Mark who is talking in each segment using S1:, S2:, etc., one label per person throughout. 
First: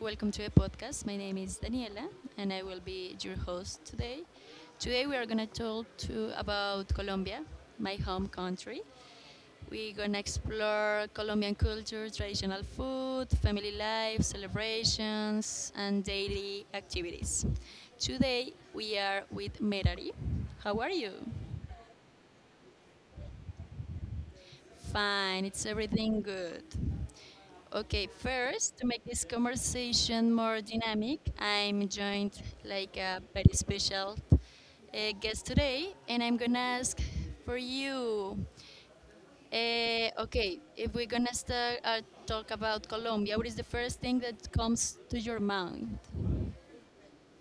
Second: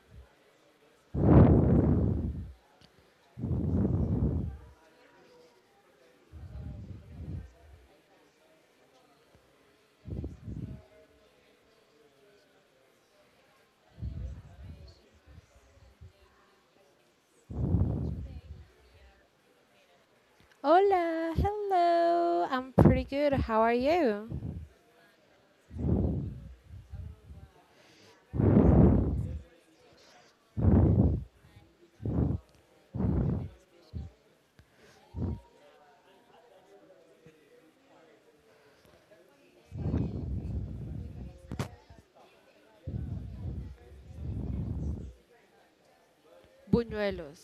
S1: Welcome to a podcast. My name is Daniela, and I will be your host today. Today, we are going to about Colombia, my home country. We're going to explore Colombian culture, traditional food, family life, celebrations, and daily activities. Today, we are with Merari. How are you?
S2: Hola, hello. I'm pretty good. How are you?
S1: Fine, it's everything good. Okay, first, to make this conversation more dynamic, I'm joined like a very special guest today, and I'm gonna ask for you. Okay, if we're gonna start talk about Colombia, what is the first thing that comes to your mind?
S2: Buñuelos.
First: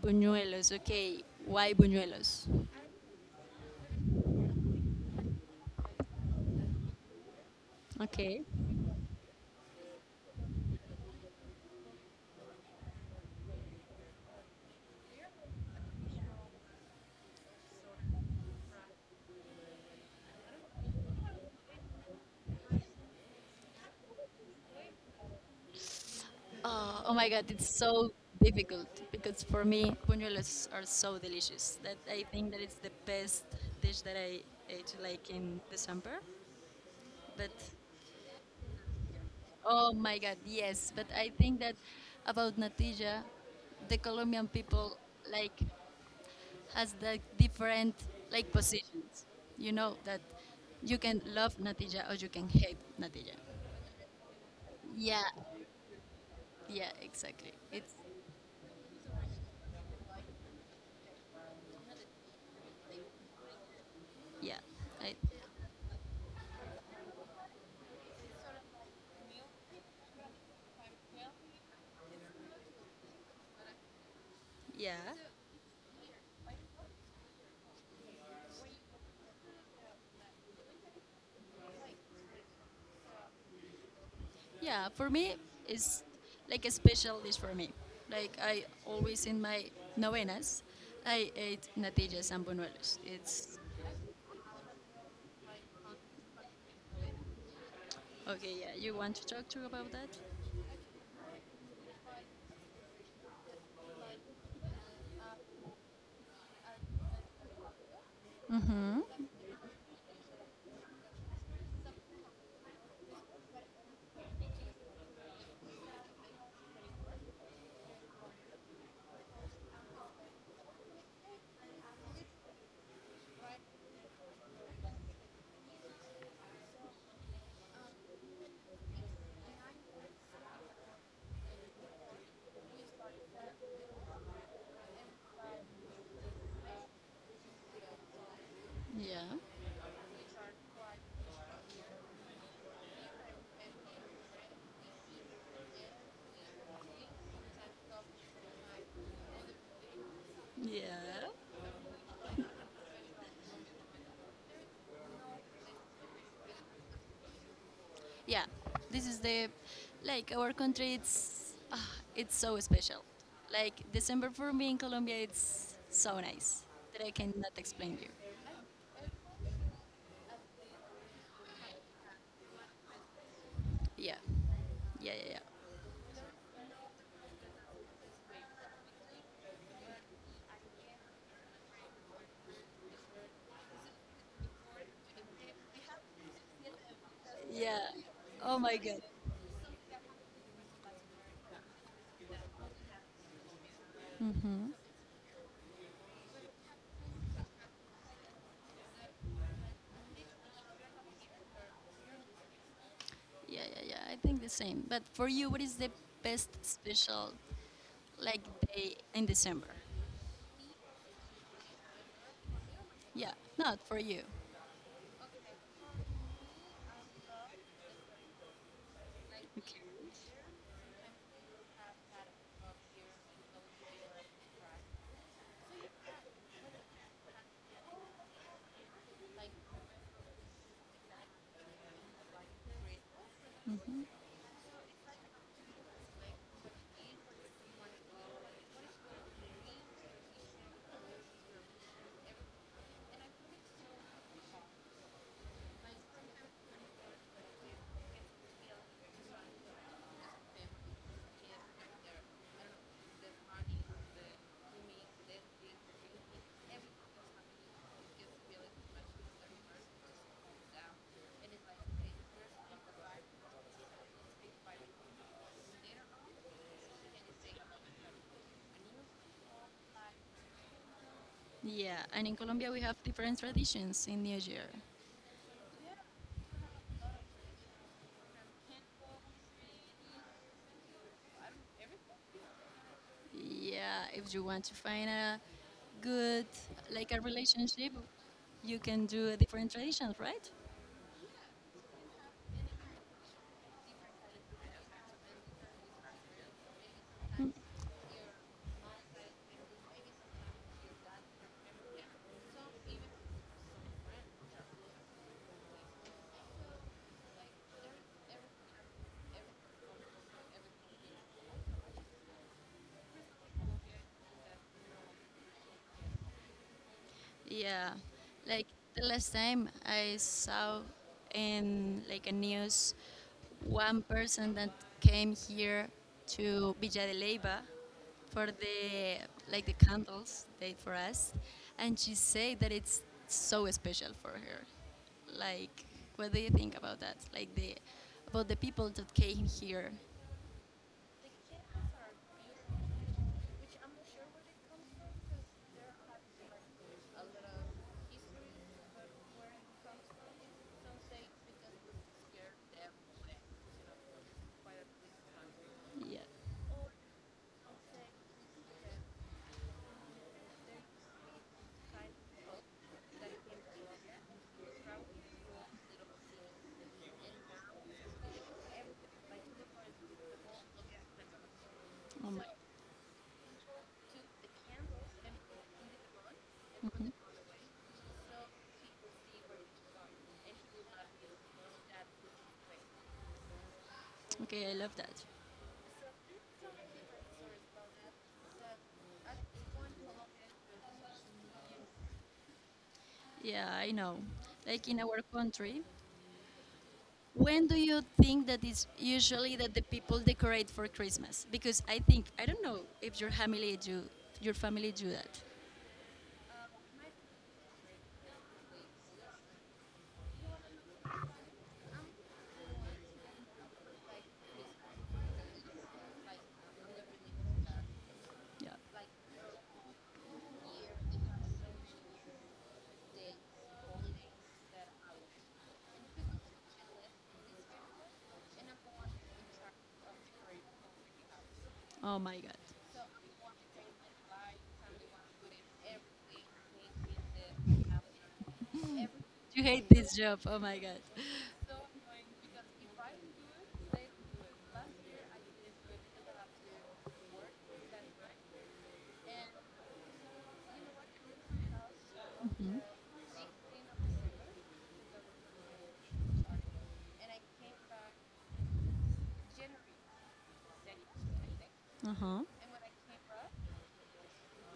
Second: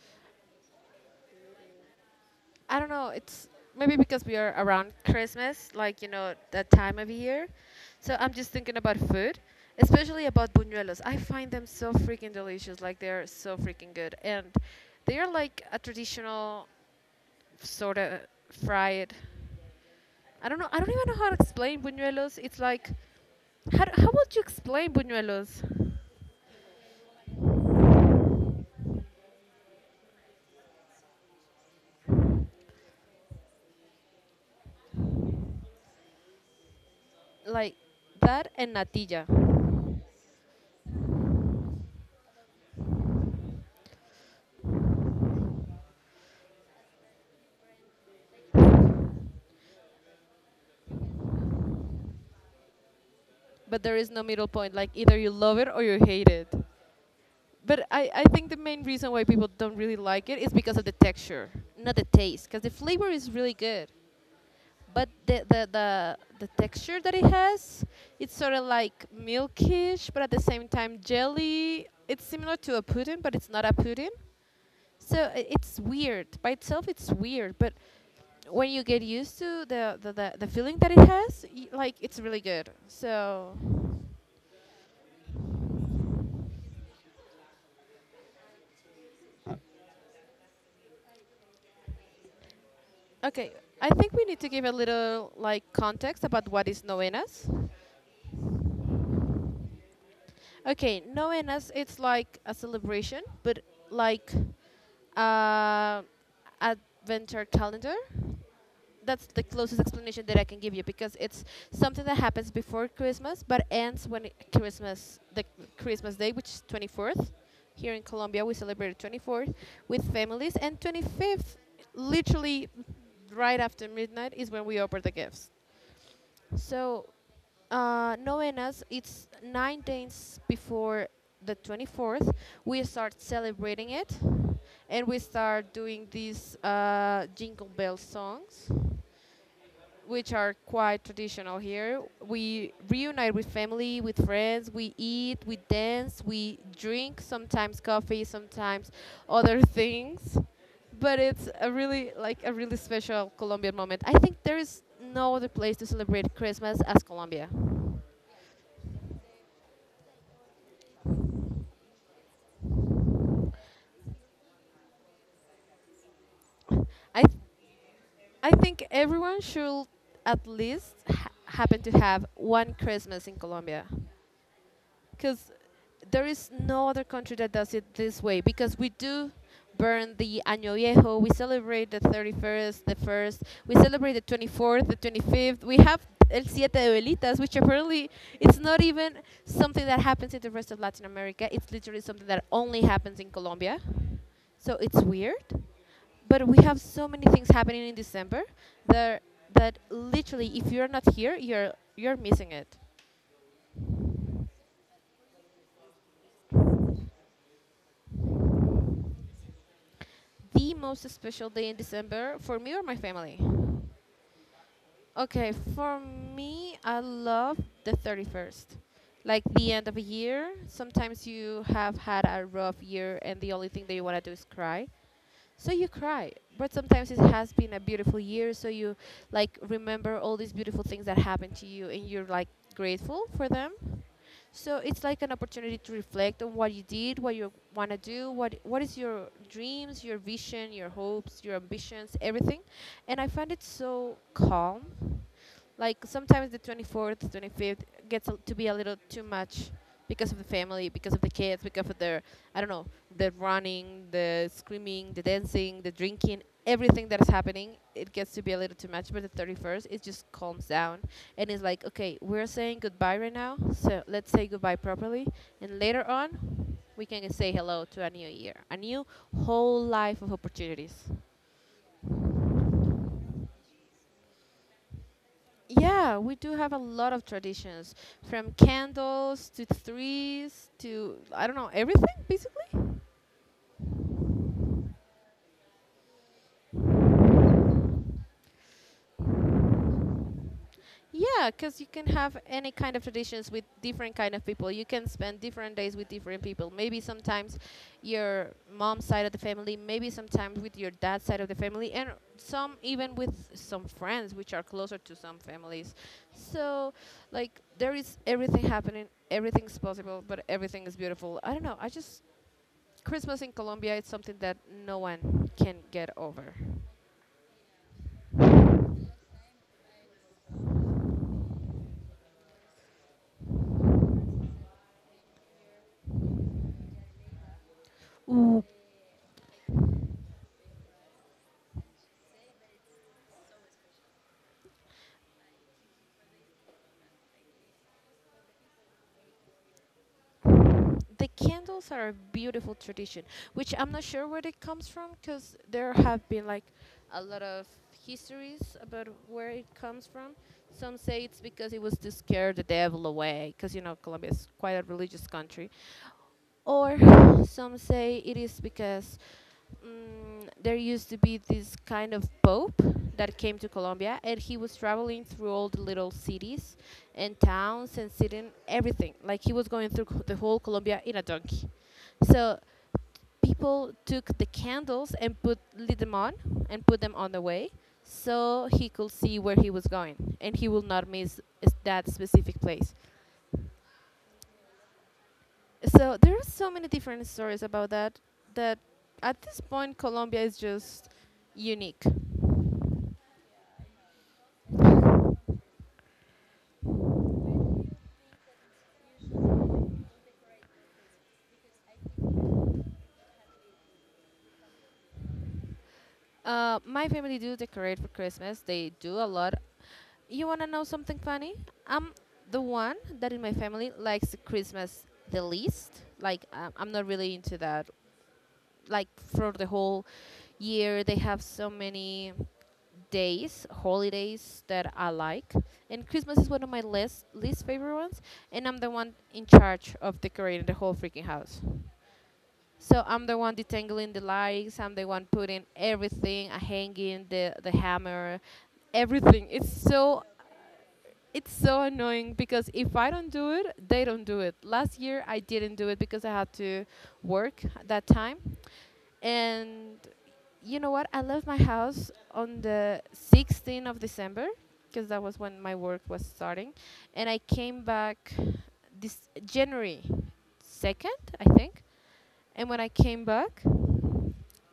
S1: Buñuelos. Okay, why buñuelos?
S2: I don't know, it's maybe because we are around Christmas, like, that time of year. So I'm
S1: Okay.
S2: just thinking about food, especially about buñuelos. I find them so freaking delicious. Like, they're so freaking good. And they are like a traditional sort of fried. I don't know, I don't even know how to explain buñuelos. It's like, how would you explain buñuelos?
S1: Oh my god, it's so difficult because for me buñuelos are so delicious that I think that it's the best dish that I ate like in December. But
S2: Like that, and natilla.
S1: oh my god, yes. But I think that about natilla, the Colombian people like has the different like positions. You know that you can love natilla or you can hate natilla.
S2: But there is no middle point, like either
S1: Yeah,
S2: you love it or you hate it.
S1: yeah, exactly. It
S2: But I think the main reason why people don't really like it is because of the texture, not the taste, because the flavor is really good.
S1: Yeah,
S2: But
S1: I,
S2: the texture that it has, it's sort of like milkish but at the same time jelly. It's similar to a pudding but it's not a pudding.
S1: yeah.
S2: So it's weird. By itself, it's weird, but when you get used to the feeling that it has, like it's really good. So,
S1: Yeah, for me, it's like a special dish for me. Like I always in my novenas, I ate natillas and buñuelos.
S2: okay,
S1: It's
S2: I think we need to give a little like context about what is novenas.
S1: okay. Yeah, you want to talk to about that?
S2: Okay, novenas it's like a celebration, but like uh, adventure calendar. That's the closest explanation that I can give you because it's something that happens before Christmas but ends when Christmas the Christmas day, which is 24th. Here in Colombia we celebrate 24th with families, and 25th literally right after midnight is when we open the gifts. So novenas, it's 9 days before the 24th. We start celebrating it and we start doing these jingle bell songs,
S1: Yeah,
S2: which are quite traditional here. We reunite with family, with friends, we eat, we dance, we drink, sometimes coffee, sometimes other things. But
S1: yeah,
S2: it's a really like a really special Colombian moment. I think there is no other place to celebrate Christmas as Colombia.
S1: yeah. This is the like our country. It's so special. Like December for me in Colombia, it's so nice that I
S2: I th-
S1: cannot explain you.
S2: I think everyone should at least happen to have one Christmas in Colombia,
S1: Yeah, yeah, yeah, yeah,
S2: because there is no other country that does it this way. Because we do burn the Año Viejo, we celebrate the 31st, the 1st, we celebrate the 24th, the 25th. We have El Siete de Velitas, which
S1: yeah.
S2: apparently
S1: Oh
S2: it's
S1: my
S2: not
S1: God.
S2: even something that happens in the rest of Latin America. It's literally something that only happens in Colombia.
S1: Hmm.
S2: So it's weird, but we have so many things happening in December that literally if you're not here, you're missing it.
S1: Yeah, yeah, yeah. I think the same. But for you, what is the best special like day in December?
S2: The most special day in December for me or my
S1: Yeah,
S2: family?
S1: not for you.
S2: Okay, for me, I love the 31st. Like, the
S1: Okay.
S2: end of a year, sometimes you have had a rough year and the only thing that you want to do is cry, so you cry. But sometimes it has been a beautiful year, so you like remember all these beautiful things that happened to you, and you're like grateful for them. So it's like an opportunity to reflect on what you did, what you want to do, what is your dreams, your vision, your hopes, your ambitions, everything. And I find it so calm. Like, sometimes the 24th, 25th gets to be a little too much, because of the family, because of the kids, because of their, I don't know, the running, the screaming, the dancing, the drinking, everything that is happening, it gets to be a little too much. But the 31st, it just calms down. And it's like, okay, we're saying goodbye right now, so let's say goodbye properly. And later on, we can say hello to a new year, a new whole life of opportunities.
S1: Yeah, and in Colombia we have different traditions in New Year.
S2: Yeah, we do have a lot of traditions, from candles to threes to, I don't know, everything basically.
S1: Yeah, if you want to find a good like a relationship, you can do a different traditions, right?
S2: Yeah, because you can have any kind of traditions with different kind of people. You can spend different days with different people. Maybe
S1: Hmm.
S2: sometimes your mom's side of the family, maybe sometimes with your dad's side of the family, and some even with some friends, which are closer to some families. So, like, there is everything happening. Everything's possible, but everything is beautiful. I don't know. I just Christmas in Colombia is something that no one can get over.
S1: Yeah, like the last time I saw in like a news one person that came here to Villa de Leyva for the like the candles they for us, and she said that it's so special for her. Like, what do you think about that? Like the about the people that came here.
S2: The candles are a beautiful tradition, which I'm not sure where it comes from, because there have been like a lot of histories about where it comes from. Some say it's because it was to scare the devil away, because you know Colombia is quite a religious country.
S1: Yeah.
S2: Or some say it is because there used to be this kind of pope that came to Colombia, and he was traveling through all the little cities and towns and sitting everything. Like, he was going through the whole Colombia in a donkey.
S1: Oh my.
S2: So people took the candles and put lit them on and put them on the way so he could see where he was going and he will not miss that specific place.
S1: Okay, I love that.
S2: So there are so many different stories about that, that at this point Colombia is just unique.
S1: Yeah, I know. Like in our country, when do you think that it's usually that the people decorate for Christmas? Because I think I don't know if your family do that.
S2: My family do decorate for Christmas. They do a lot. You wanna know something funny? I'm the one that in my family likes the Christmas the least. Like I'm not really into that,
S1: Yeah.
S2: like, for the whole year they have so many days, holidays that I like, and Christmas is one of my least favorite ones, and I'm the one in charge of decorating the whole freaking house.
S1: Oh my god.
S2: So I'm the one detangling the lights, I'm the one putting everything, hanging the hammer, everything.
S1: You
S2: it's
S1: hate this
S2: so
S1: job. Oh my god.
S2: it's so annoying, because if I don't do it, they don't do it. Last year I didn't do it because I had to work at that time. And you know what? I left my house on the 16th of December, because that was when my work was starting, and I came back this January 2nd, I think.
S1: Uh huh.
S2: And when I came back,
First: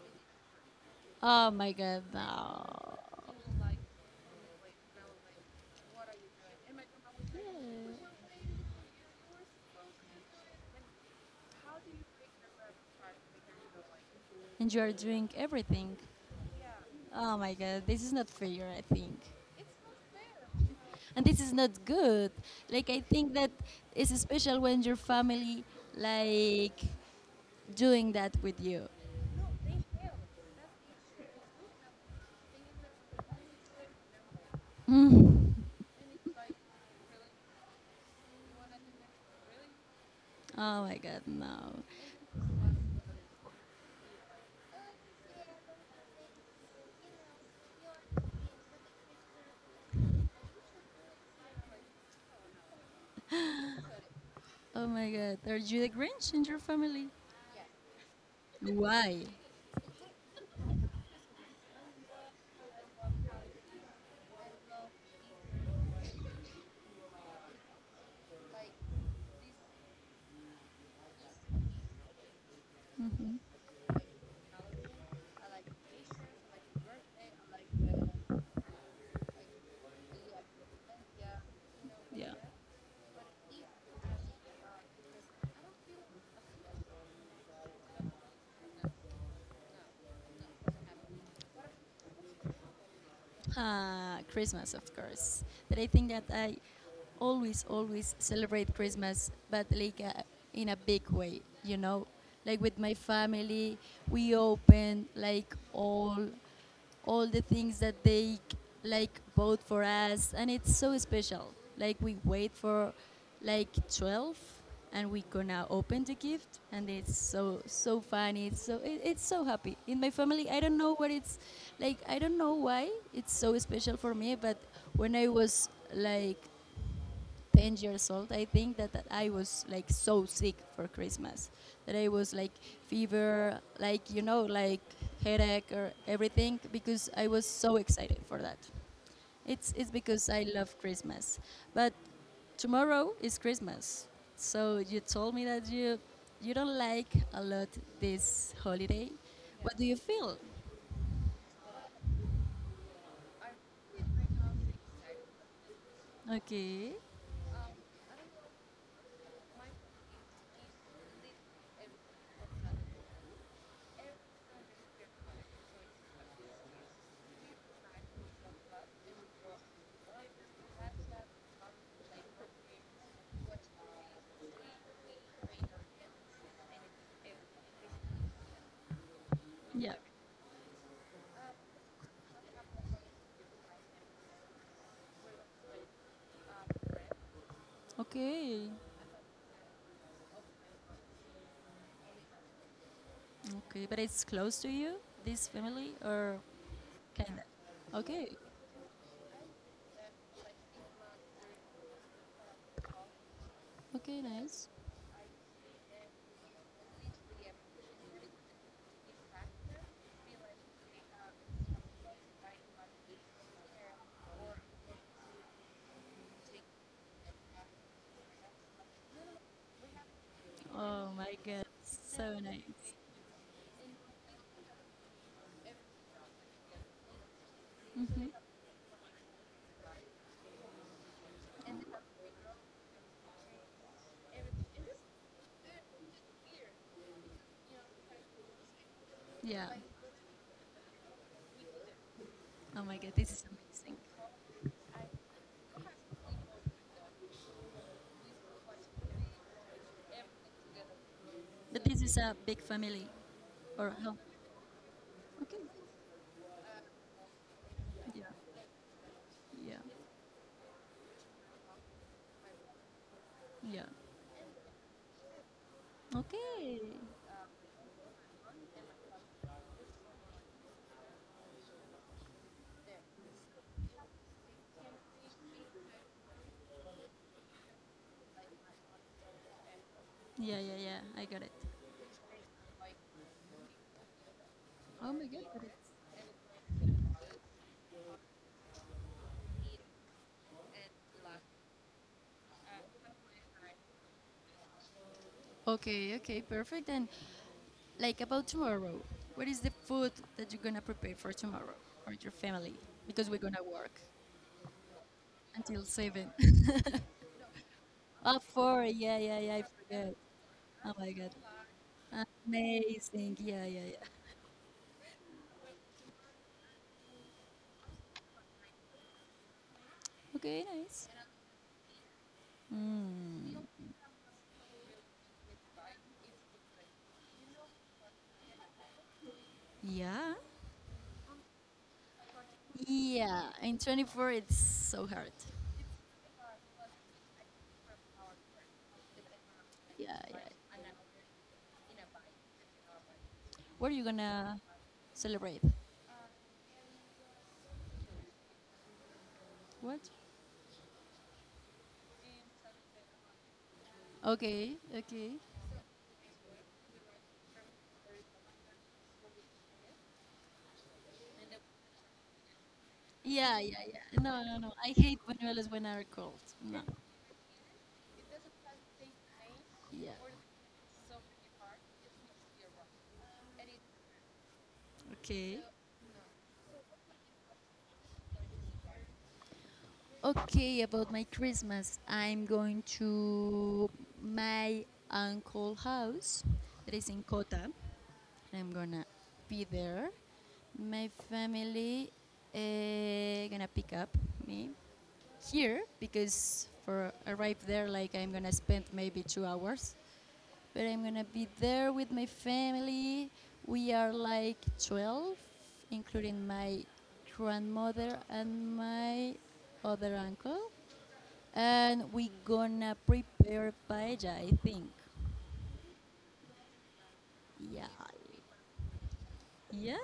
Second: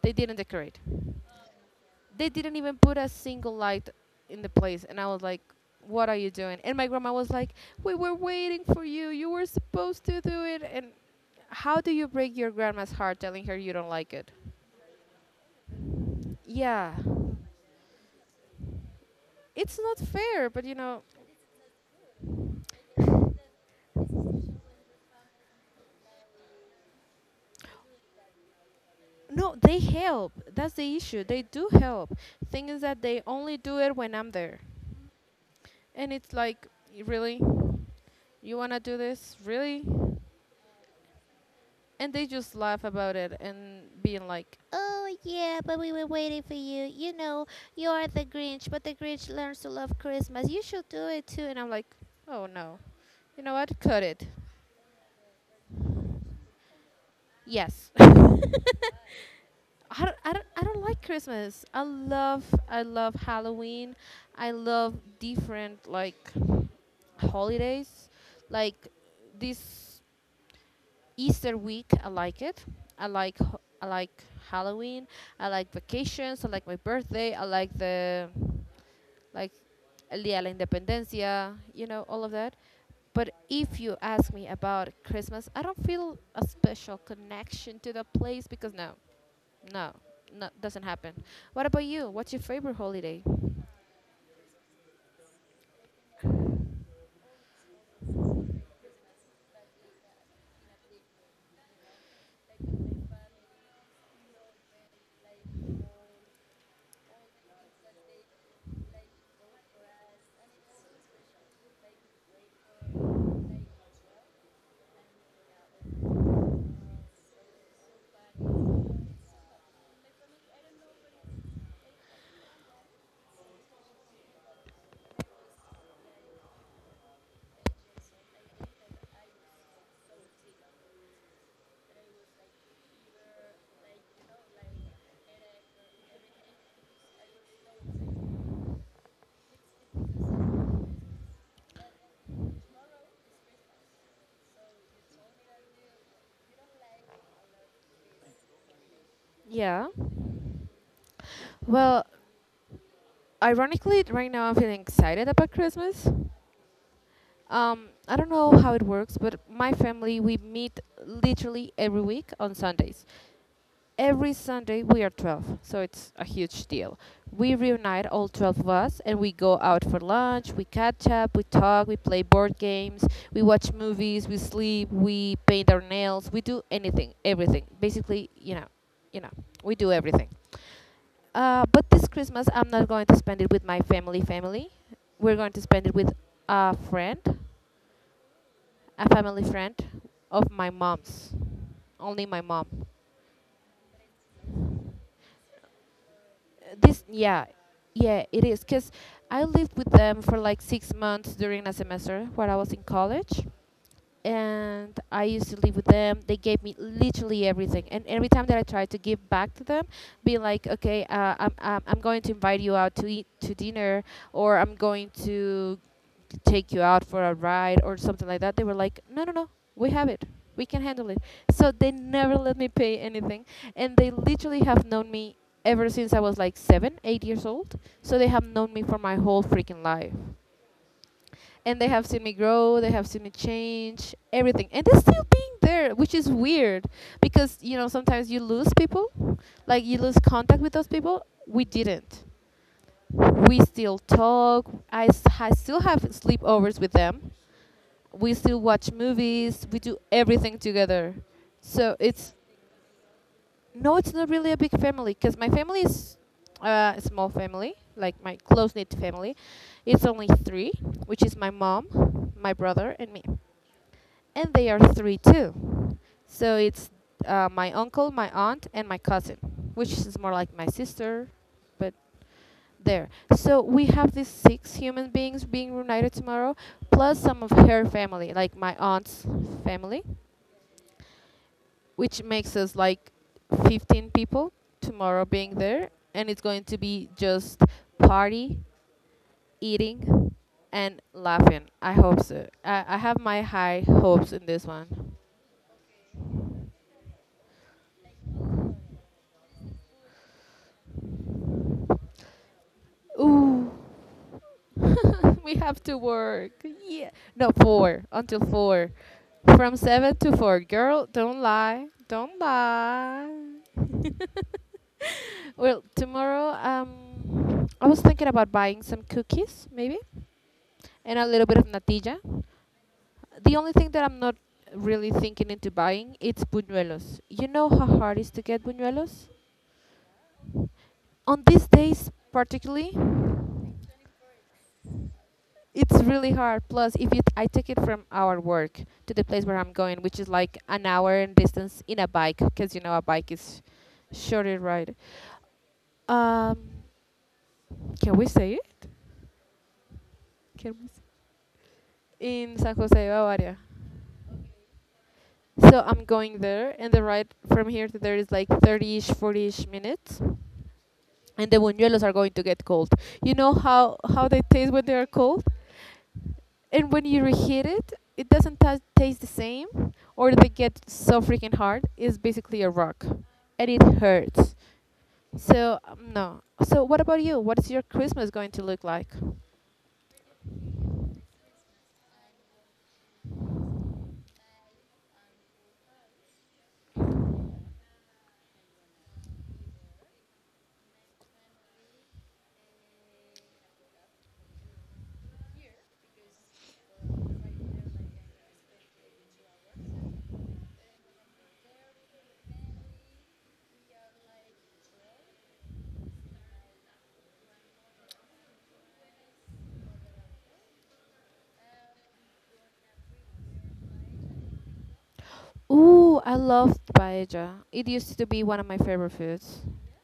S2: they didn't decorate.
S1: Oh my god.
S2: They didn't even put a
S1: No.
S2: single light in the place, and I was like, "What are you doing?" And my grandma was like, "We were waiting for you. You were supposed to do it." And how do you break your grandma's heart telling her you don't like it?
S1: And you are doing everything.
S2: Yeah.
S1: Oh my god. This is not fair. I think.
S2: It's not fair, but you know.
S1: And this is not good. Like I think that it's special when your family like doing that with you.
S2: No, they help, that's the issue, they do help. Thing is that they only do it when I'm there.
S1: Mm.
S2: And it's like, Really, you want to do this, really?"
S1: Oh my god, no.
S2: And they just laugh about it and being like, oh, yeah, but we were waiting for you. You know, you are the Grinch, but the Grinch learns to love Christmas. You should do it too. And I'm like, oh no, you know what, cut it.
S1: Oh my god, are you the Grinch in your family?
S2: Yes.
S1: Why?
S2: I don't like Christmas. I love Halloween. I love different, like, holidays. Like, this Easter week, I like it. I like Halloween. I like vacations. I like my birthday. I like the, like, El Día de la Independencia. You know all of
S1: Yeah.
S2: that. But if you ask me about Christmas, I don't feel a special connection to the place because no, no, no, doesn't happen. What about you? What's your favorite holiday?
S1: Christmas, of course. But I think that I always, always celebrate Christmas, but like in a big way, you know? Like with my family, we open like all the things that they like vote for us, and it's so special. Like we wait for like 12, and we gonna open the gift, and it's so funny. It's so it's so happy in my family. I don't know what it's like. I don't know why it's so special for me. But when I was like 10 years old, I think that I was like so sick for Christmas. That I was like fever, like, like headache or everything because I was so excited for that. It's because I love Christmas. But tomorrow is Christmas. So you told me that you don't like a lot this holiday. What do
S2: Yeah.
S1: you feel?
S2: Well, ironically, right now I'm feeling excited about Christmas.
S1: Okay.
S2: I don't know how it works, but my family, we meet literally every week on Sundays. Every Sunday we are 12, so it's a huge deal. We reunite all 12 of us and we go out for lunch, we catch up, we talk, we play board games, we watch movies, we sleep, we paint our nails, we do anything, everything. Basically, you know, we do
S1: Yeah.
S2: everything. But this Christmas I'm not going to spend it with my family family. We're going to spend it with a friend,
S1: Okay.
S2: a family friend of my mom's. Only my mom.
S1: Okay. But it's close to you, this family, or
S2: This
S1: kinda.
S2: yeah yeah,
S1: Okay.
S2: it is, because I lived with them for like 6 months during a semester while I was in college.
S1: Okay, nice.
S2: And I used to live with them. They gave me literally everything, and every time that I tried to give back to them, be like, okay, I'm going to invite you out to eat to dinner, or I'm going to take you out for a ride or something like that. They were like, no, no, no, we have it, we can handle
S1: Oh
S2: it.
S1: my god,
S2: So they never
S1: so
S2: let me
S1: nice.
S2: pay anything. And they literally have known me ever since I was like seven, 8 years old. So they
S1: Hmm.
S2: have known me for my whole freaking life, and they have seen me grow, they have seen me change everything, and they're still being there, which is weird because you know sometimes you lose people,
S1: Yeah.
S2: like you lose contact with those people. We didn't,
S1: Oh my god, this is
S2: we
S1: amazing.
S2: still talk. I still have sleepovers with them, we still watch movies, we do everything together,
S1: But
S2: so
S1: this is
S2: it's...
S1: a big family, or
S2: No, it's
S1: how?
S2: not really a big family because my
S1: Okay.
S2: family is a small family, like
S1: Yeah.
S2: my close knit family.
S1: Yeah.
S2: It's only three, which is my mom, my brother, and me.
S1: Yeah.
S2: And they are three too. So
S1: Okay.
S2: it's my uncle, my aunt, and my cousin, which is more like my sister, but there. So we have these six human beings being reunited tomorrow, plus some of her family, like my aunt's family,
S1: Yeah, yeah, yeah. I got it.
S2: which makes us like 15 people
S1: Oh my
S2: tomorrow
S1: god.
S2: being there, and it's going to be just party, eating, and laughing. I hope so. I have my high hopes in this one.
S1: Okay. Okay. Perfect. And like about tomorrow, what is the food that you're gonna prepare for tomorrow or your family? Because we're gonna
S2: Ooh.
S1: work
S2: We
S1: until
S2: have to
S1: 7.
S2: work, yeah. No, four,
S1: oh,
S2: until
S1: 4.
S2: four.
S1: Yeah, yeah, yeah. I
S2: From
S1: forgot.
S2: seven to four,
S1: Oh
S2: girl,
S1: my god.
S2: don't lie, don't lie.
S1: Amazing. Yeah, yeah, yeah.
S2: Well, tomorrow, I was thinking about buying some cookies maybe,
S1: Okay, nice.
S2: and a little bit of natilla. The
S1: Mm,
S2: only thing that I'm not really thinking into buying, it's buñuelos. You know how hard it is to get buñuelos?
S1: yeah.
S2: On these days particularly,
S1: Yeah. In 24, it's so hard.
S2: it's really hard. Plus, if it, I take it from our work to the place where I'm going,
S1: Yeah,
S2: which is
S1: yeah.
S2: like an hour in distance in a bike, because you know a bike is
S1: What are you gonna
S2: shorter ride.
S1: celebrate?
S2: Um, can we say it?
S1: What?
S2: Can we? Say? In San Jose, Bavaria.
S1: Okay, okay.
S2: So I'm going there, and the ride from here to there is like 30-ish, 40-ish minutes, and the buñuelos are going to get cold. You know
S1: Yeah,
S2: how
S1: yeah, yeah. No,
S2: they
S1: no, no.
S2: taste when
S1: I
S2: they are
S1: hate
S2: cold,
S1: buñuelos when are cold. No.
S2: and when you reheat it, it doesn't ta taste the same,
S1: Yeah.
S2: or they get so freaking hard. It's basically a rock, and it hurts.
S1: Okay.
S2: So no. So what about you? What is your Christmas going to look like?
S1: Okay, about my Christmas, I'm going to my uncle house that is in Cota. I'm gonna be there. My family gonna pick up me here because for arrive there like I'm gonna spend maybe 2 hours. But I'm gonna be there with my family. We are like 12, including my grandmother and my other uncle. And we gonna prepare paella, I think.
S2: Ooh, I loved paella.
S1: Yeah.
S2: It used to be one of my favorite foods.
S1: Yeah?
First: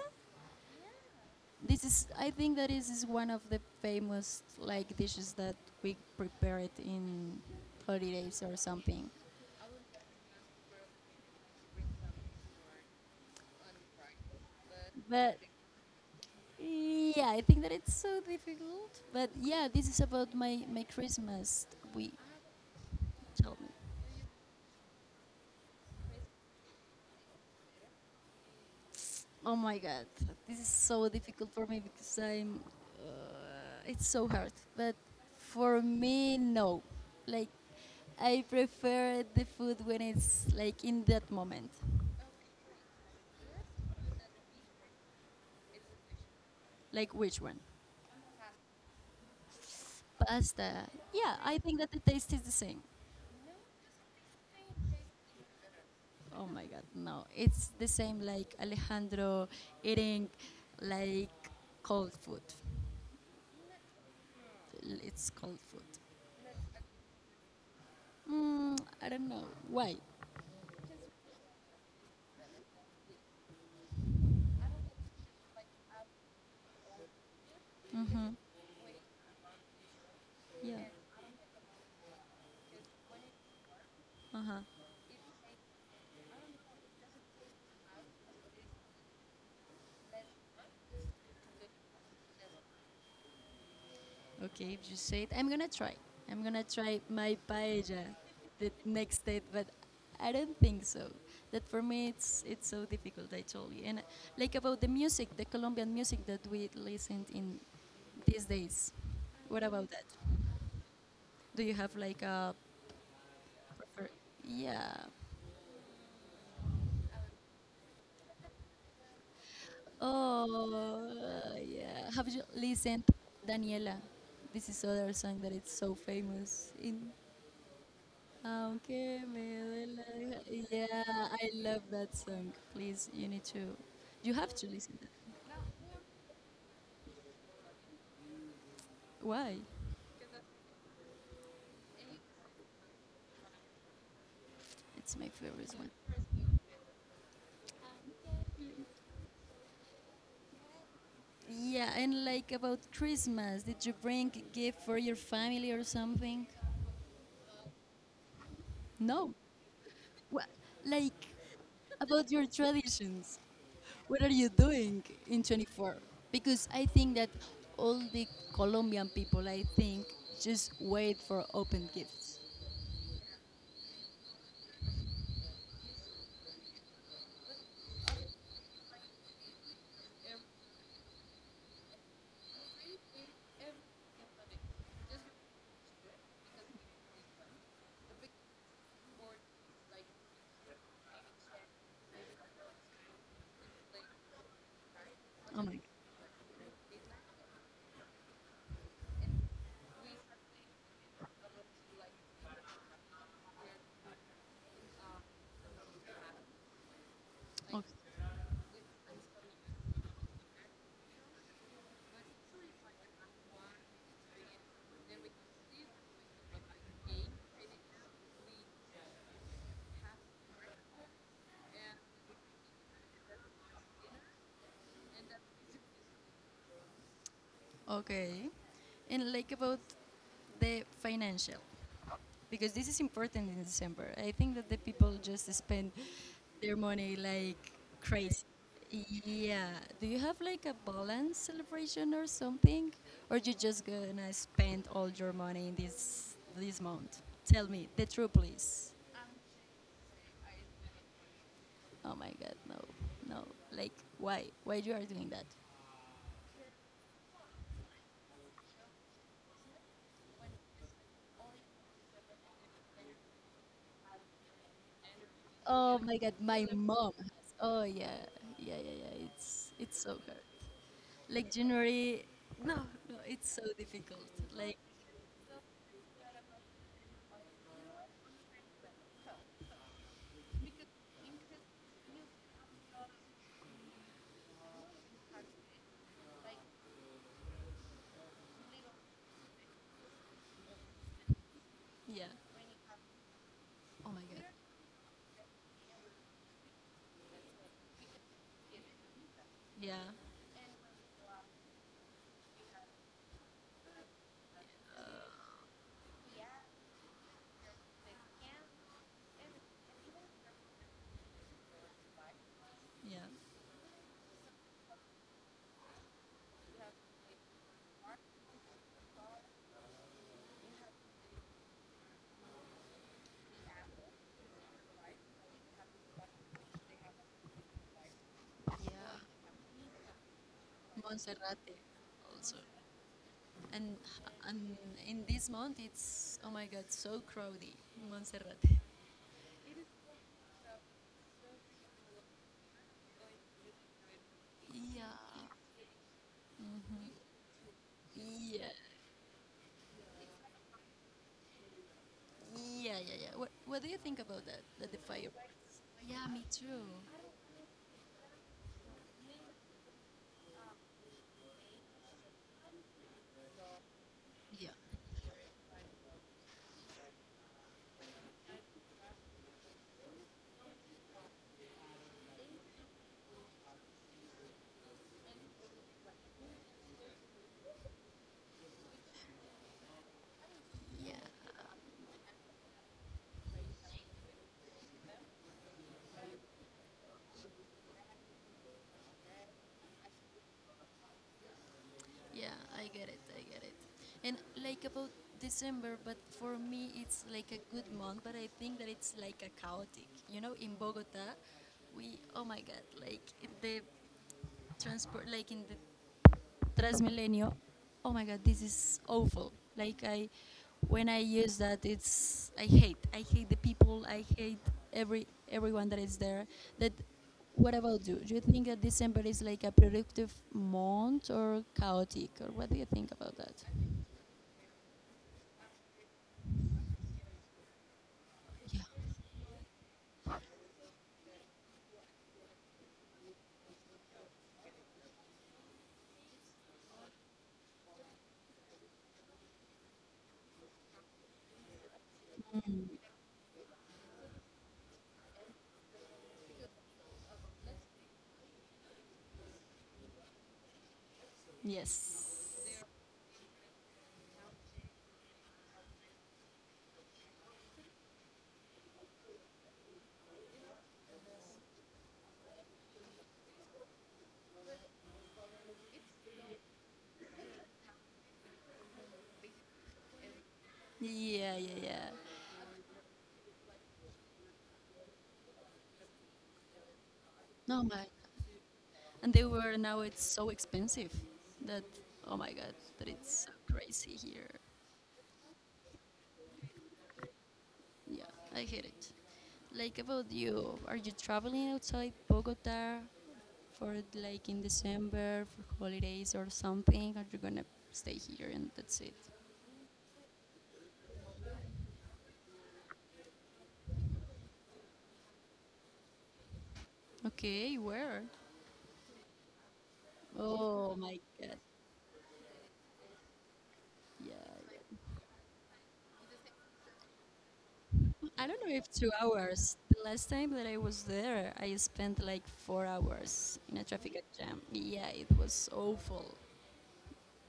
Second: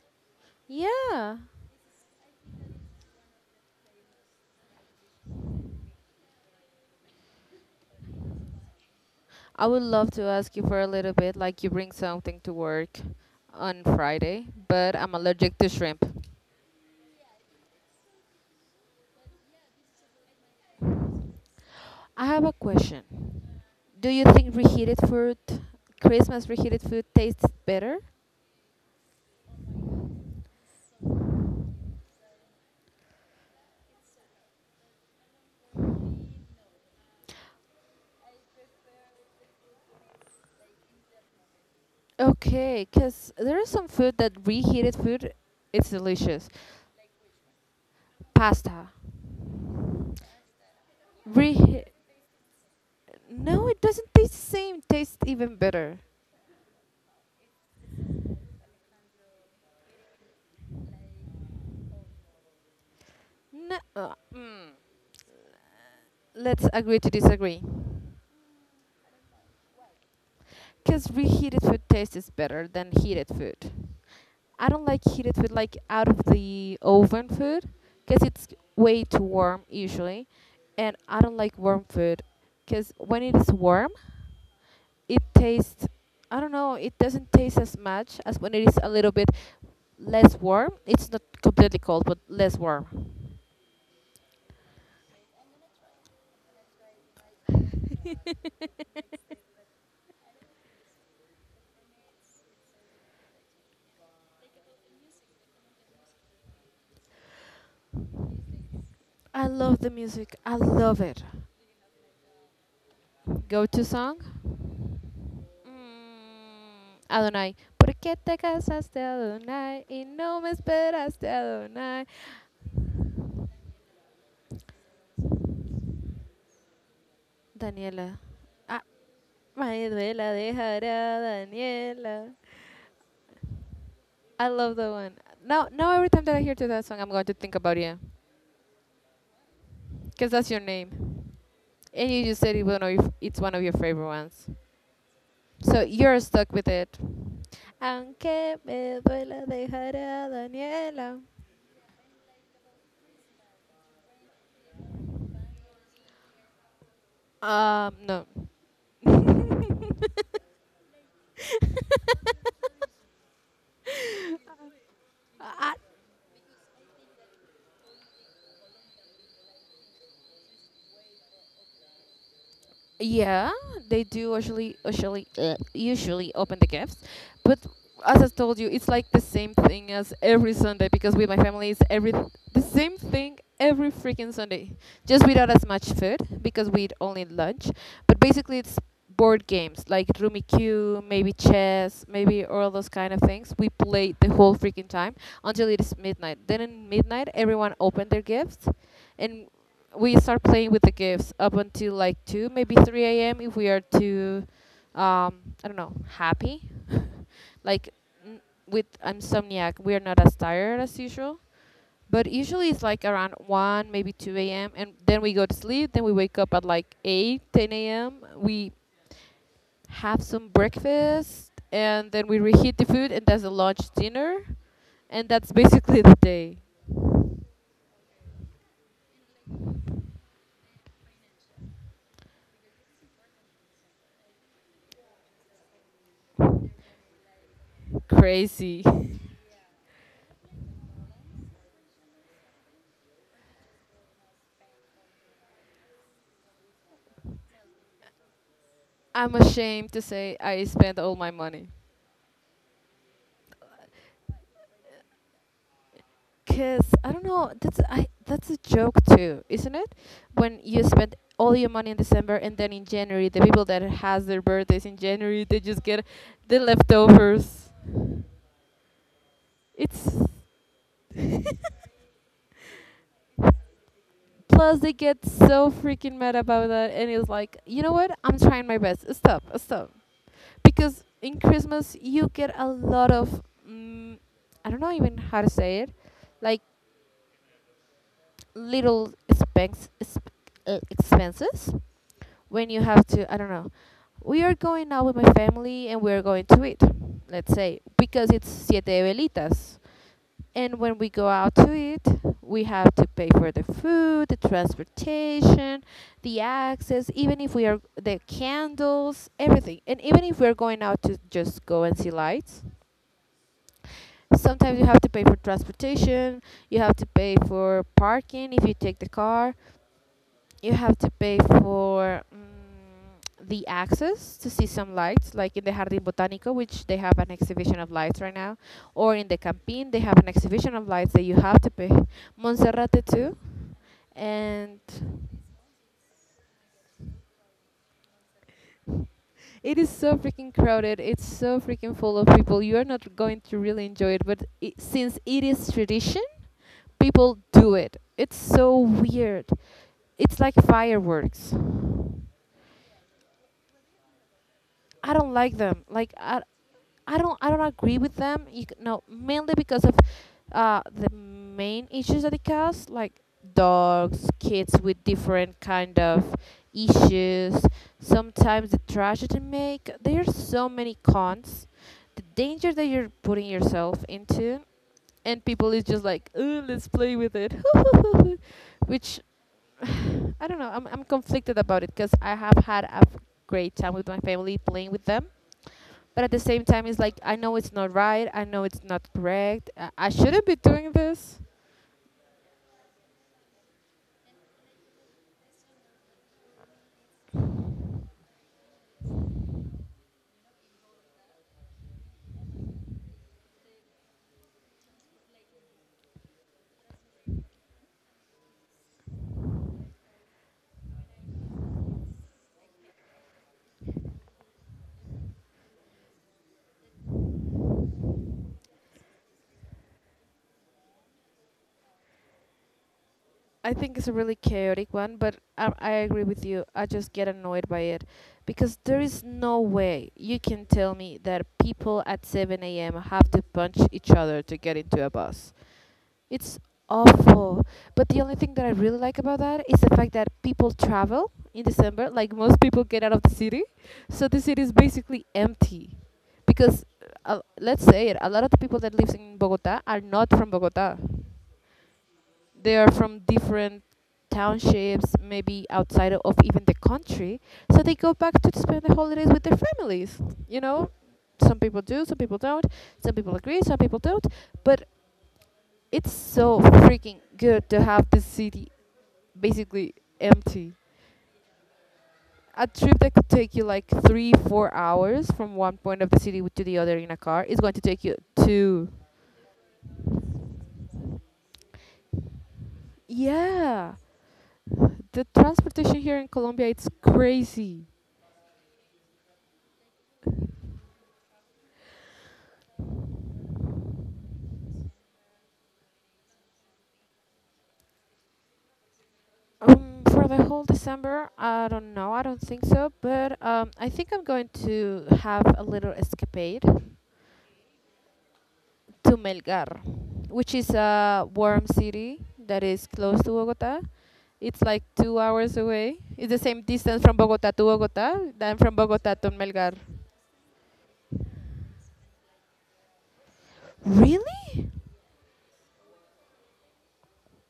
S2: Yeah.
S1: This is, I think, that is one of the famous like dishes that we prepare it in holidays or something.
S2: I would love to ask you for a little bit, like you bring something to work on Friday, but I'm
S1: But
S2: allergic to shrimp.
S1: yeah, I think that it's so difficult. But yeah, this is about my Christmas. We
S2: I have a question.
S1: Tell me.
S2: Do you think reheated food, Christmas reheated food, tastes better?
S1: Oh my God, this is so difficult for me because I'm. It's so hard. But for me, no. Like I prefer the food when it's like in that moment.
S2: Okay, because there is some food that reheated food, it's delicious.
S1: Like which one?
S2: Pasta.
S1: Pasta. Yeah, I think
S2: Rehe-
S1: that the taste is the same.
S2: no, it doesn't taste the same. Tastes even better.
S1: Oh my god, no. It's the same like Alejandro eating like cold food.
S2: No,
S1: It's cold food.
S2: Let's agree to disagree.
S1: Mm, I don't know why.
S2: Because reheated food tastes better than heated food. I don't like heated food, like out of the oven food, because
S1: Mhm.
S2: it's way too warm usually.
S1: Yeah.
S2: And I don't like warm food because when it is warm,
S1: Uh-huh.
S2: it tastes, I don't know, it doesn't taste as much as when it is a little bit less warm. It's not completely cold, but less warm.
S1: Okay, if you say it, I'm gonna try. I'm gonna try my paella the next day, but I don't think so. That for me, it's so difficult. I told you, and like about the music, the Colombian music that we listened in these days.
S2: I
S1: What
S2: love
S1: about
S2: the
S1: that?
S2: music. I love it.
S1: Do you have like
S2: Go to
S1: prefer-
S2: song?
S1: yeah?
S2: Mm, Adonai. ¿Por qué te casaste, Adonai? Y no me esperaste,
S1: Oh,
S2: Adonai.
S1: yeah. Have you listened Daniela? This is other song that it's so famous in
S2: Daniela. Ah,
S1: okay, Manuela.
S2: Manuela
S1: Yeah,
S2: dejará,
S1: I love that
S2: Daniela.
S1: song. Please, you
S2: I
S1: have to
S2: love that
S1: listen to
S2: one.
S1: that.
S2: Now every time that I hear to that song, I'm going to think about you.
S1: Why?
S2: Because that's your name. And you just said it, it's one of your favorite ones.
S1: It's my favorite
S2: So
S1: song.
S2: you're stuck with it. Aunque me duela dejará, Daniela.
S1: Yeah, and like about Christmas, did you bring a gift for your family or something?
S2: Um, no.
S1: No. What? Like about your traditions. What are you doing in
S2: I,
S1: 24? Because I think that all the Colombian people, I think, just wait for open gifts.
S2: yeah, they do usually, usually open the gifts, but as I told you, it's like the same thing as every Sunday, because with my family it's every, the same thing every freaking Sunday, just without as much food because we eat only lunch. But basically, it's board games like Rummy Q, maybe chess, maybe all those kind of things. We play the whole freaking time
S1: Oh
S2: until
S1: my
S2: it is midnight. Then at midnight, everyone opened their gifts, and we start playing with the gifts up until like 2, maybe 3 a.m. if we are too, I don't know, happy.
S1: God.
S2: Like, n- with insomniac we are not as tired as usual, but usually it's like around 1, maybe 2 a.m., and then we go to sleep. Then we wake up at like 8, 10 a.m. We have some breakfast, and then we reheat the food, and that's the lunch, dinner, and that's basically the day.
S1: Okay. And like about the financial, because this is important in December. I think that the people just spend their money like crazy.
S2: Crazy.
S1: Yeah. Do you have like a balance celebration or something? Or you just gonna spend all your money in this month? Tell me, the truth please.
S2: I'm ashamed to say I spent all my money.
S1: Oh my god, no. No. Like why? Why you are doing that?
S2: Cause I don't know, that's, I that's a joke too, isn't it? When you spend all your money in December, and then in January the people that has their birthdays in January, they just
S1: Oh
S2: get
S1: my god,
S2: the
S1: my mom has
S2: leftovers.
S1: oh yeah. Yeah, yeah, yeah. It's
S2: It's...
S1: so hard. Like January, no, no, it's so difficult. Like,
S2: Plus they get so freaking mad about that, and it's like, you know what? I'm trying my best. Stop, stop, because in Christmas you get a lot of, mm, I don't know even how to say it, like little expenses,
S1: yeah.
S2: when you have to, I don't know,
S1: Oh my
S2: we
S1: god.
S2: are going out with my family and we are going to eat, let's say, because it's Siete Velitas.
S1: Yeah,
S2: And when we go out to eat, we have to pay for the food, the transportation, the access, even if we are the candles, everything. And even if we're going out to just go and see lights,
S1: yeah,
S2: sometimes you have to pay for transportation, you have to pay for parking if you take the car, you have to pay for, the access to see some lights, like in the Jardín Botánico, which they have an exhibition of lights right now, or in
S1: yeah.
S2: the Campín, they have an exhibition of lights that
S1: Months
S2: you have to pay.
S1: also,
S2: Monserrate too,
S1: and and
S2: and
S1: in this month it's oh my god, so crowded, Montserrat.
S2: it is so freaking crowded. It's so freaking full of people. You are not going to really enjoy it, but it,
S1: Yeah,
S2: since it is tradition,
S1: mm-hmm,
S2: people do it. It's
S1: yeah,
S2: so weird. It's like fireworks.
S1: yeah, yeah, yeah. What do you think about that? That the
S2: I
S1: fight?
S2: don't like them.
S1: Yeah, me too.
S2: I don't agree with them. No, mainly because of the main issues that they cause, like dogs,
S1: Yeah,
S2: kids with different kind of issues. Sometimes the trash that they make. There are so many cons. The danger that you're putting yourself into, and people is just like, "Oh, let's play with it," which I don't know. I'm
S1: yeah.
S2: conflicted about it because I have had a great time with my family playing with them, but at the same time it's like, I know it's not right, I know it's not correct, I shouldn't be doing this.
S1: Yeah, I get it. I get it. And like about December, but for me it's like a good month, but I think that it's like a chaotic. You know, in Bogota, we oh my god, like the transport, like in the Transmilenio. Oh my god, this is awful. Like I when I use that it's I hate. I hate the people, I hate everyone that is there. That What about you? Do you think that December is like a productive month or chaotic or what do you think about that?
S2: I think it's a really chaotic one, but I agree with you. I just get annoyed by it because
S1: Yeah.
S2: there is no way you can tell me that people at 7 a.m. have to punch each other to get into a bus. It's awful. But the only thing that I really like about that is the fact that people travel in December. Like most people get out of the city, so the city is basically empty, because let's say it, a lot of the people that lives in Bogota are not from Bogota. They
S1: Yes.
S2: are from different townships, maybe outside of even the country. So they go back to spend the holidays with their families. You know, some people do, some people don't. Some people agree, some people don't. But it's so freaking good to have the city basically empty.
S1: Yeah, yeah, yeah.
S2: A trip that could take you like three, 4 hours from one point of the city to the other in a car is going to
S1: No,
S2: take
S1: my
S2: you two.
S1: and they were now it's so expensive that oh my god, that it's so
S2: Yeah,
S1: crazy here.
S2: the transportation here in Colombia, it's crazy.
S1: Yeah, I hate it. Like about you, are you traveling outside Bogota for like in December for holidays or something? Are you gonna stay here and that's it?
S2: For the whole December, I don't know. I don't think so, but I think I'm going to have a little escapade
S1: Okay, where?
S2: to Melgar, which is
S1: Oh my
S2: a warm city that is close to Bogota. It's
S1: yeah.
S2: like 2 hours away. It's the same distance from Bogota to Bogota
S1: I
S2: than
S1: don't
S2: from
S1: know if two
S2: Bogota to Melgar.
S1: hours. The last time that I was there, I spent like 4 hours in a traffic jam.
S2: Really?
S1: Yeah, it was awful.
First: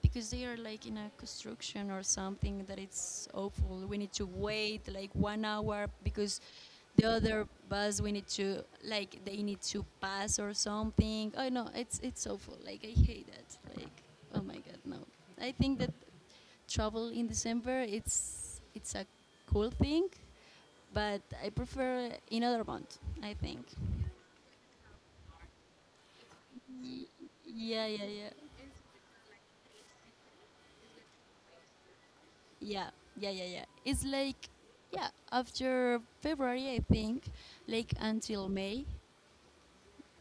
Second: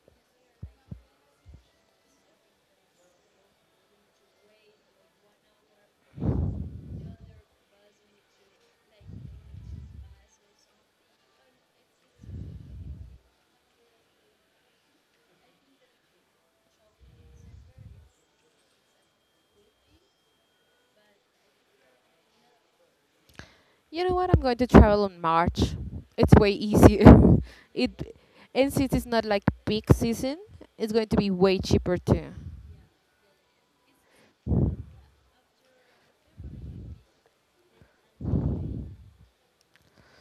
S1: Because they are like in a construction or something that it's awful. We need to wait like 1 hour because the other bus we need to like they need to pass or something. Oh no, it's awful. Like I hate that. Like oh my god, no. I think that travel in December it's a cool thing, but I prefer another month. I think.
S2: You know what? I'm going to travel in March. It's way easier.
S1: Yeah, yeah,
S2: It,
S1: yeah,
S2: and since it's not like peak season, it's going to be way cheaper too.
S1: yeah, yeah, yeah, yeah. It's like yeah after February I think, like until May.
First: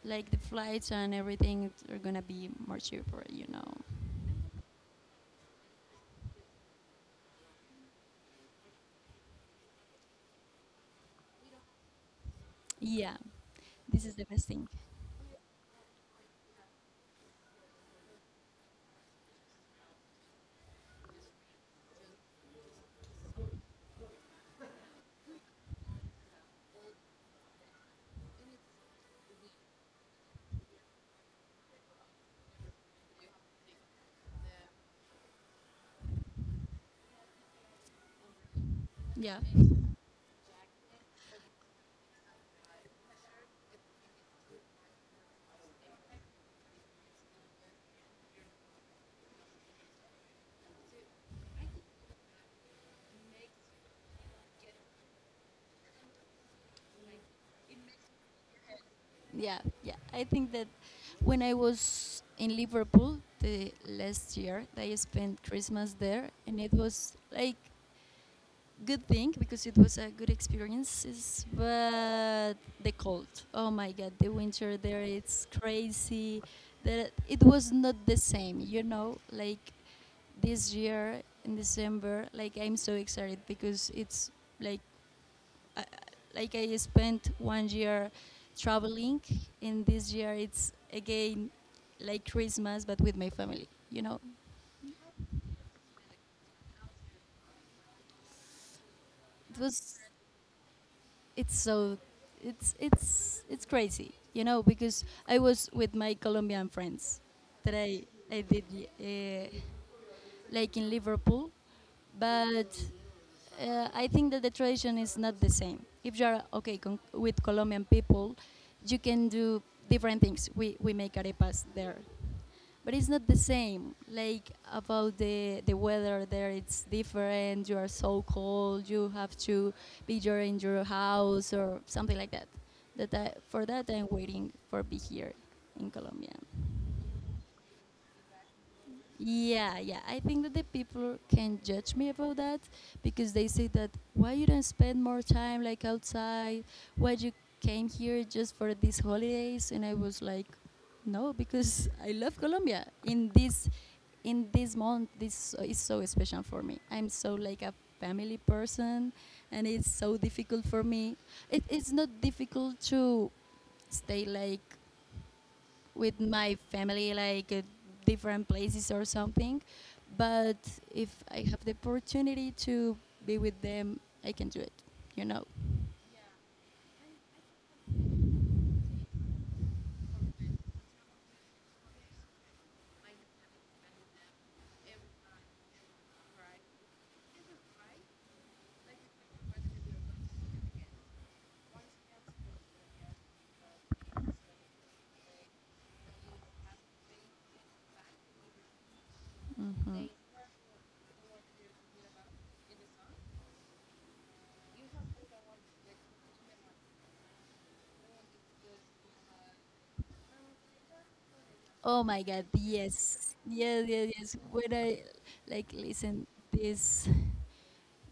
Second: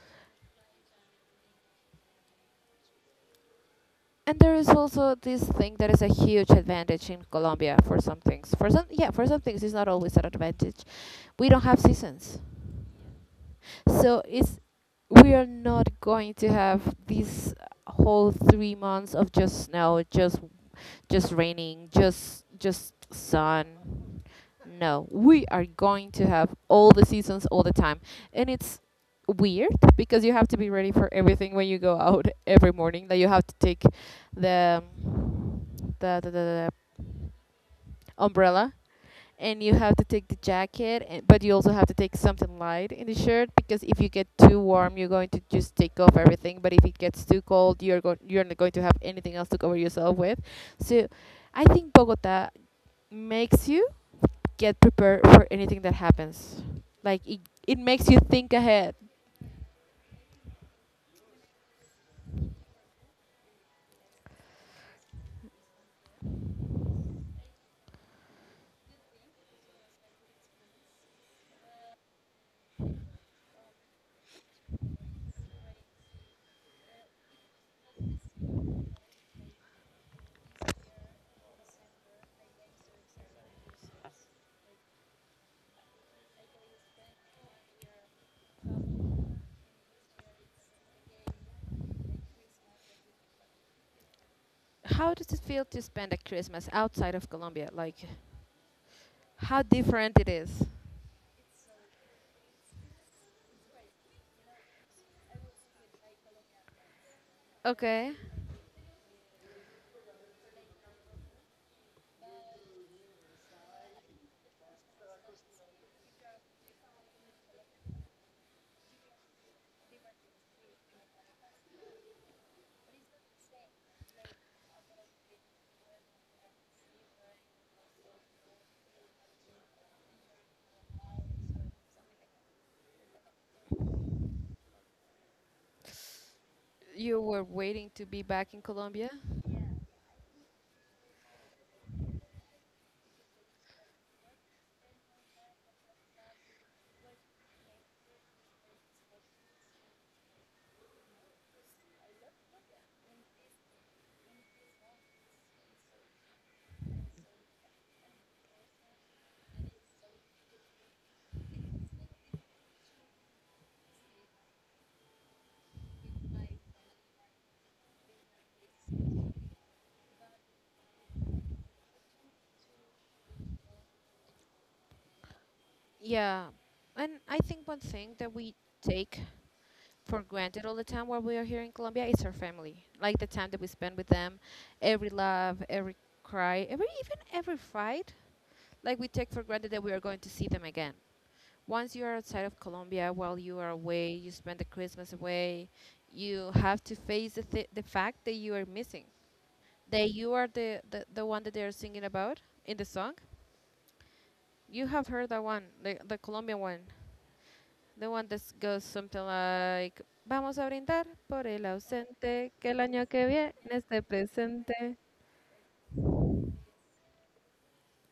S1: Like the flights and everything are gonna be more cheaper.
S2: And there is also this thing that is a huge advantage in Colombia for some things. For some, yeah, for some things, it's not always an advantage. We don't have seasons.
S1: Yeah, this is
S2: So
S1: the best
S2: it's,
S1: thing.
S2: we are not going to have these whole 3 months of just snow, just raining, just sun. No, we are going to have all the seasons all the time, and it's weird because you have to be ready for everything when you go out every morning. That you have to take the the umbrella,
S1: Yeah,
S2: and you have to take the jacket, and but you also have to take something light in the shirt, because if you get too warm you're going to just take off everything, but if it gets too cold you're not going to have anything else to cover yourself with. So I think Bogota makes you get prepared for anything that happens, like it, it makes you think ahead.
S1: yeah, yeah. I think that when I was in Liverpool the last year, I spent Christmas there, and it was like good thing because it was a good experience. But the cold, oh my god, the winter there, it's crazy. That it was not the same. Like this year in December, like I'm so excited because it's like I, like I spent 1 year traveling, and this year it's again like Christmas, but with my family. You know,
S2: How does it feel to spend a Christmas outside of Colombia, like
S1: it
S2: how
S1: was
S2: different it is?
S1: it's so it's crazy. You know, because I was with my Colombian friends that I
S2: Okay.
S1: I did uh, like in Liverpool, but I think that the tradition is not the same. If you're with Colombian people, you can do different things. We make arepas there, but it's not the same. Like about the weather there, it's different. You are so cold. You have to be there in your house or something like that. For that I'm waiting for be here in Colombia.
S2: You were waiting to be back in Colombia.
S1: Yeah, yeah. I think that the people can judge me about that because they say that why you don't spend more time like outside? Why you came here just for these holidays? And I was like, no, because I love Colombia. In this month, this is so special for me. I'm so like a family person, and it's so difficult for me. It's not difficult to stay like with my family, like different places or something. But if I have the opportunity to be with them, I can do it. You know.
S2: Yeah. And I think one thing that we take for granted all the time while we are here in Colombia is our family. Like the time that we spend with them, every laugh, every cry, every even every fight, like we take for granted that we are going to see them again. Once you are outside of Colombia, while you are away, you spend the Christmas away, you have to face the fact that you are missing, that
S1: Mhm.
S2: you are the one that they are singing about in the song. You have heard that one, the Colombian one. The one that goes something like, vamos a brindar por el
S1: Oh my God!
S2: ausente, que el año que
S1: Yes,
S2: viene
S1: yes,
S2: esté
S1: yes, yes. When
S2: presente.
S1: I like listen this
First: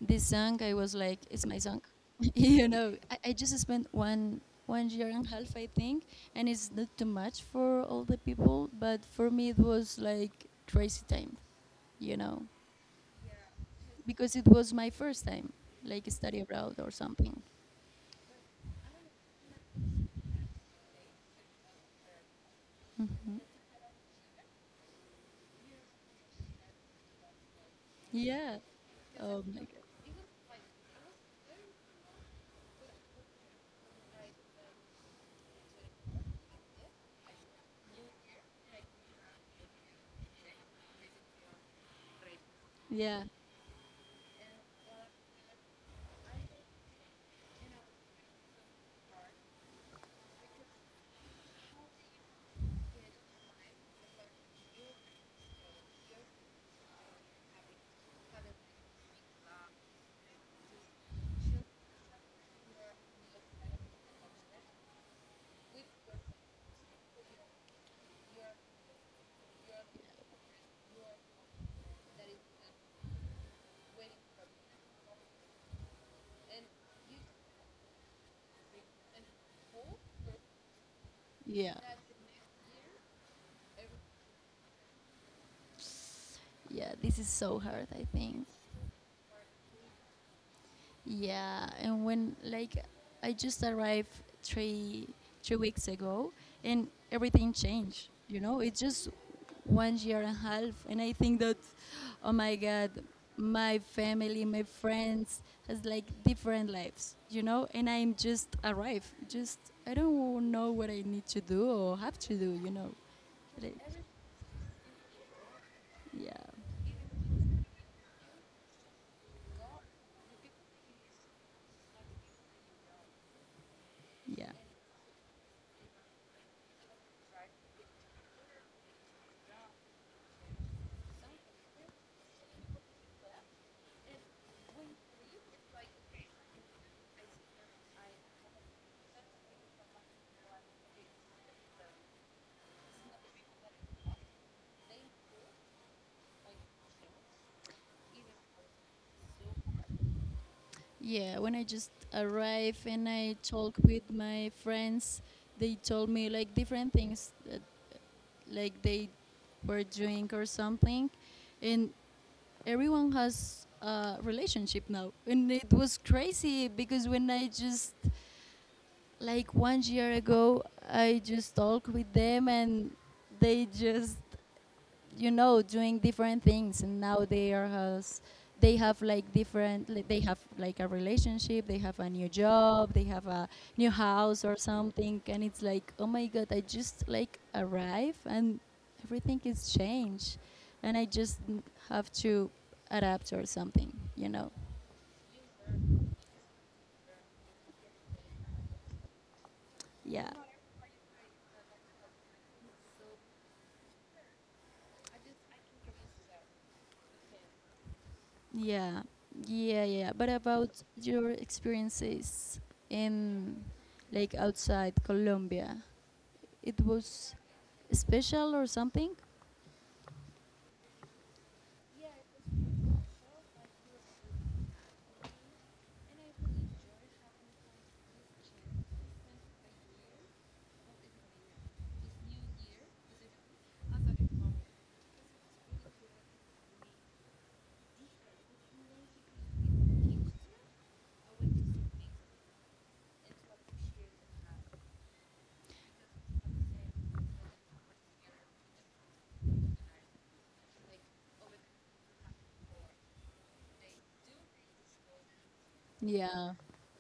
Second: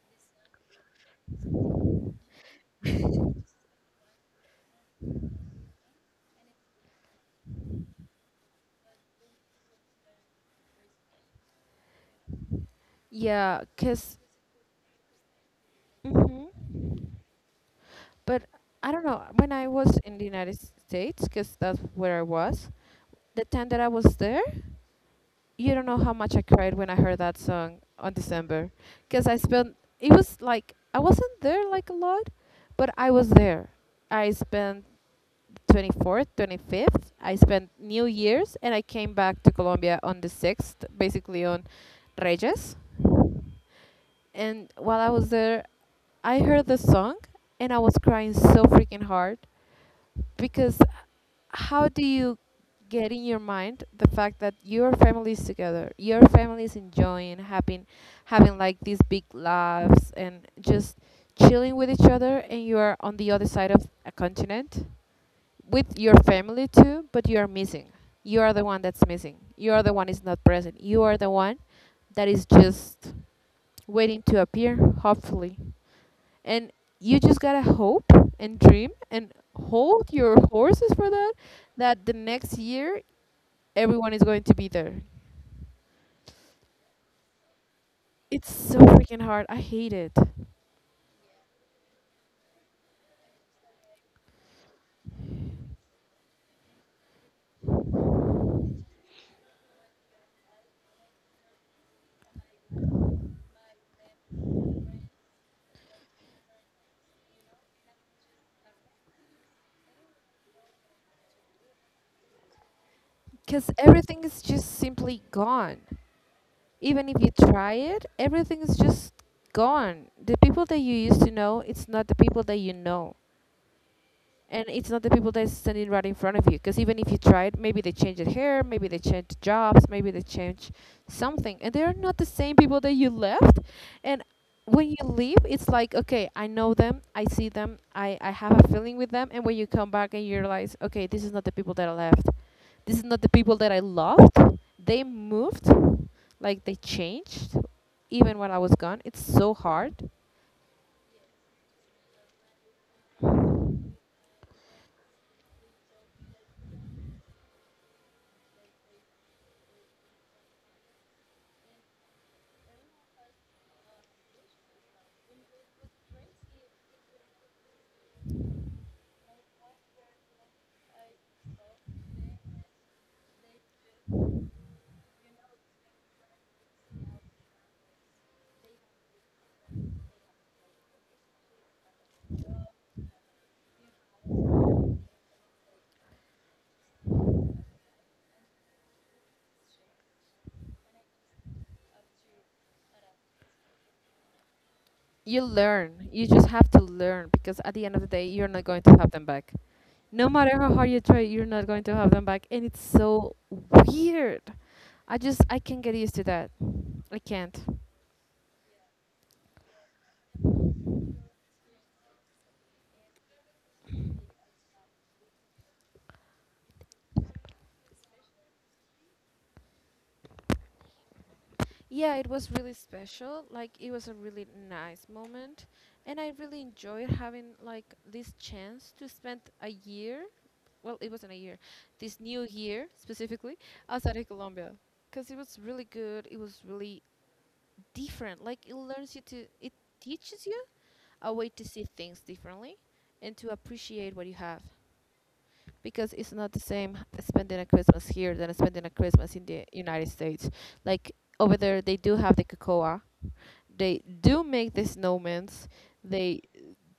S1: song, I was like, it's my song. I just spent one year and a half, I think, and it's not too much for all the people, but for me it was like crazy time. You know.
S2: Yeah, because,
S1: Because it was my first time, like study abroad
S2: hmm
S1: or something.
S2: but I don't know, when I was in the United States, because that's where I was, the time that I was there, you don't know how much I cried when I heard that song on
S1: Yeah.
S2: December, because I
S1: Oh my
S2: spent.
S1: god.
S2: It was like I wasn't there like a lot, but I was there. I spent 24th, 25th. I spent New Year's and I came back to Colombia on the 6th, basically on Reyes.
S1: Yeah.
S2: And while I was there, I heard the song and I was crying so freaking hard because how do you get in your mind the fact that your family is together, your family is enjoying having having like these big laughs and just chilling with each other, and you are on the other side of a continent with your family too, but you are missing, you are the one that's missing, you are the one is not present, you are the one that is just waiting to appear, hopefully, and you just gotta hope and dream and hold your horses for that,
S1: Yeah.
S2: that the next year everyone is going to be there.
S1: Yeah. This is so hard, I think.
S2: It's so freaking hard, I hate it.
S1: Yeah, and when like I just arrived three three weeks ago, and everything changed. You know, it's just 1 year and a half, and I think that, oh my God, my family, my friends has like different lives. You know, and I'm just arrived. Just I don't know what I need to do or have to do. You know,
S2: Because
S1: like,
S2: everything is just simply gone,
S1: yeah,
S2: even if you try it, everything is just gone. The people that you used to know, it's not the people that you know,
S1: yeah.
S2: and it's not the people that's standing right in front of you, because even if you tried, maybe they changed hair, maybe they changed jobs, maybe they changed something, and they're not the same people that you left. And when you leave, it's like, okay, I know them, I see them, I have a feeling with them. And when you come back and you realize, okay, this is not the people that I left, this is not the people that I loved, they moved, like they changed, even when I was gone, it's so hard.
S1: Yeah, when I just arrived and I talked with my friends, they told me like different things that like they were doing or something, and everyone has a relationship now, and it was crazy because when I just like 1 year ago, I just talked with them and they just you know, doing different things, and now they are has they have like different like, they have like a relationship, they have a new job, they have a new house or something, and it's like oh my god, I just like arrive and everything is changed, and I just have to adapt or something, you know.
S2: You learn. You just have to learn, because at the end of the day, you're not going to have them back. No
S1: Yeah.
S2: matter how hard you try, you're not going to have them back, and it's so weird. I can't get used to that. I can't.
S1: yeah yeah but about your experiences in like outside Colombia, it was special or something.
S2: Yeah, it was really special. Like it was a really nice moment, and I really enjoyed having like this chance to spend a year. Well, it wasn't a year. This new year specifically outside of Colombia, because it was really good. It was really different. Like it learns you to, it teaches you a way to see things differently and to appreciate what you have. Because it's not the same spending a Christmas here than spending a Christmas in the United States. Like over there, they do have the cocoa, they do make the snowmans, they
S1: Yeah.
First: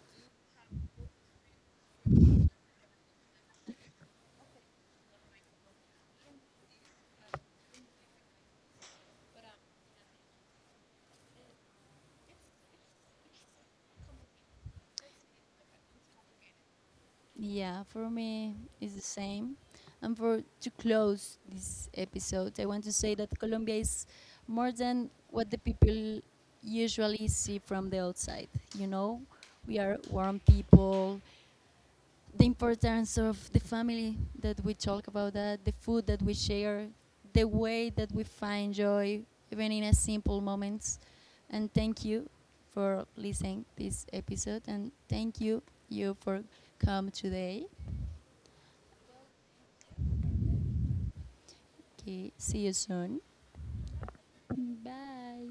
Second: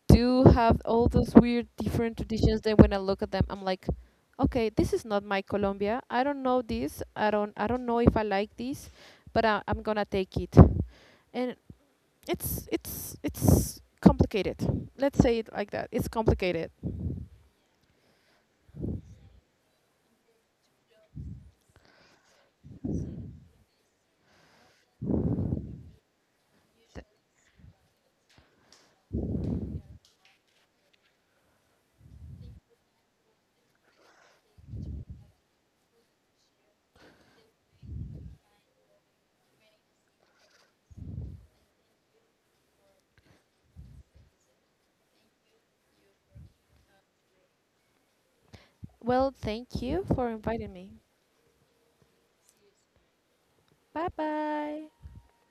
S2: do have all those weird different traditions. Then when I look at them, I'm like, okay, this is not my Colombia. I don't know this. I don't. I don't know if I like this, but I'm gonna take it. And it's complicated. Let's say it like that. It's complicated.
S1: Yeah, for me it's the same. And for to close this episode, I want to say that Colombia is more than what the people
S2: Th-
S1: usually see from the outside. You know, we are warm people, the importance of the family that we talk about, that the food that we share, the way that we find joy even in a simple moments. And thank you for listening this episode, and thank you for come today.
S2: Well, thank you for inviting me.
S1: Okay, see you soon.
S2: Bye bye.
S1: Bye.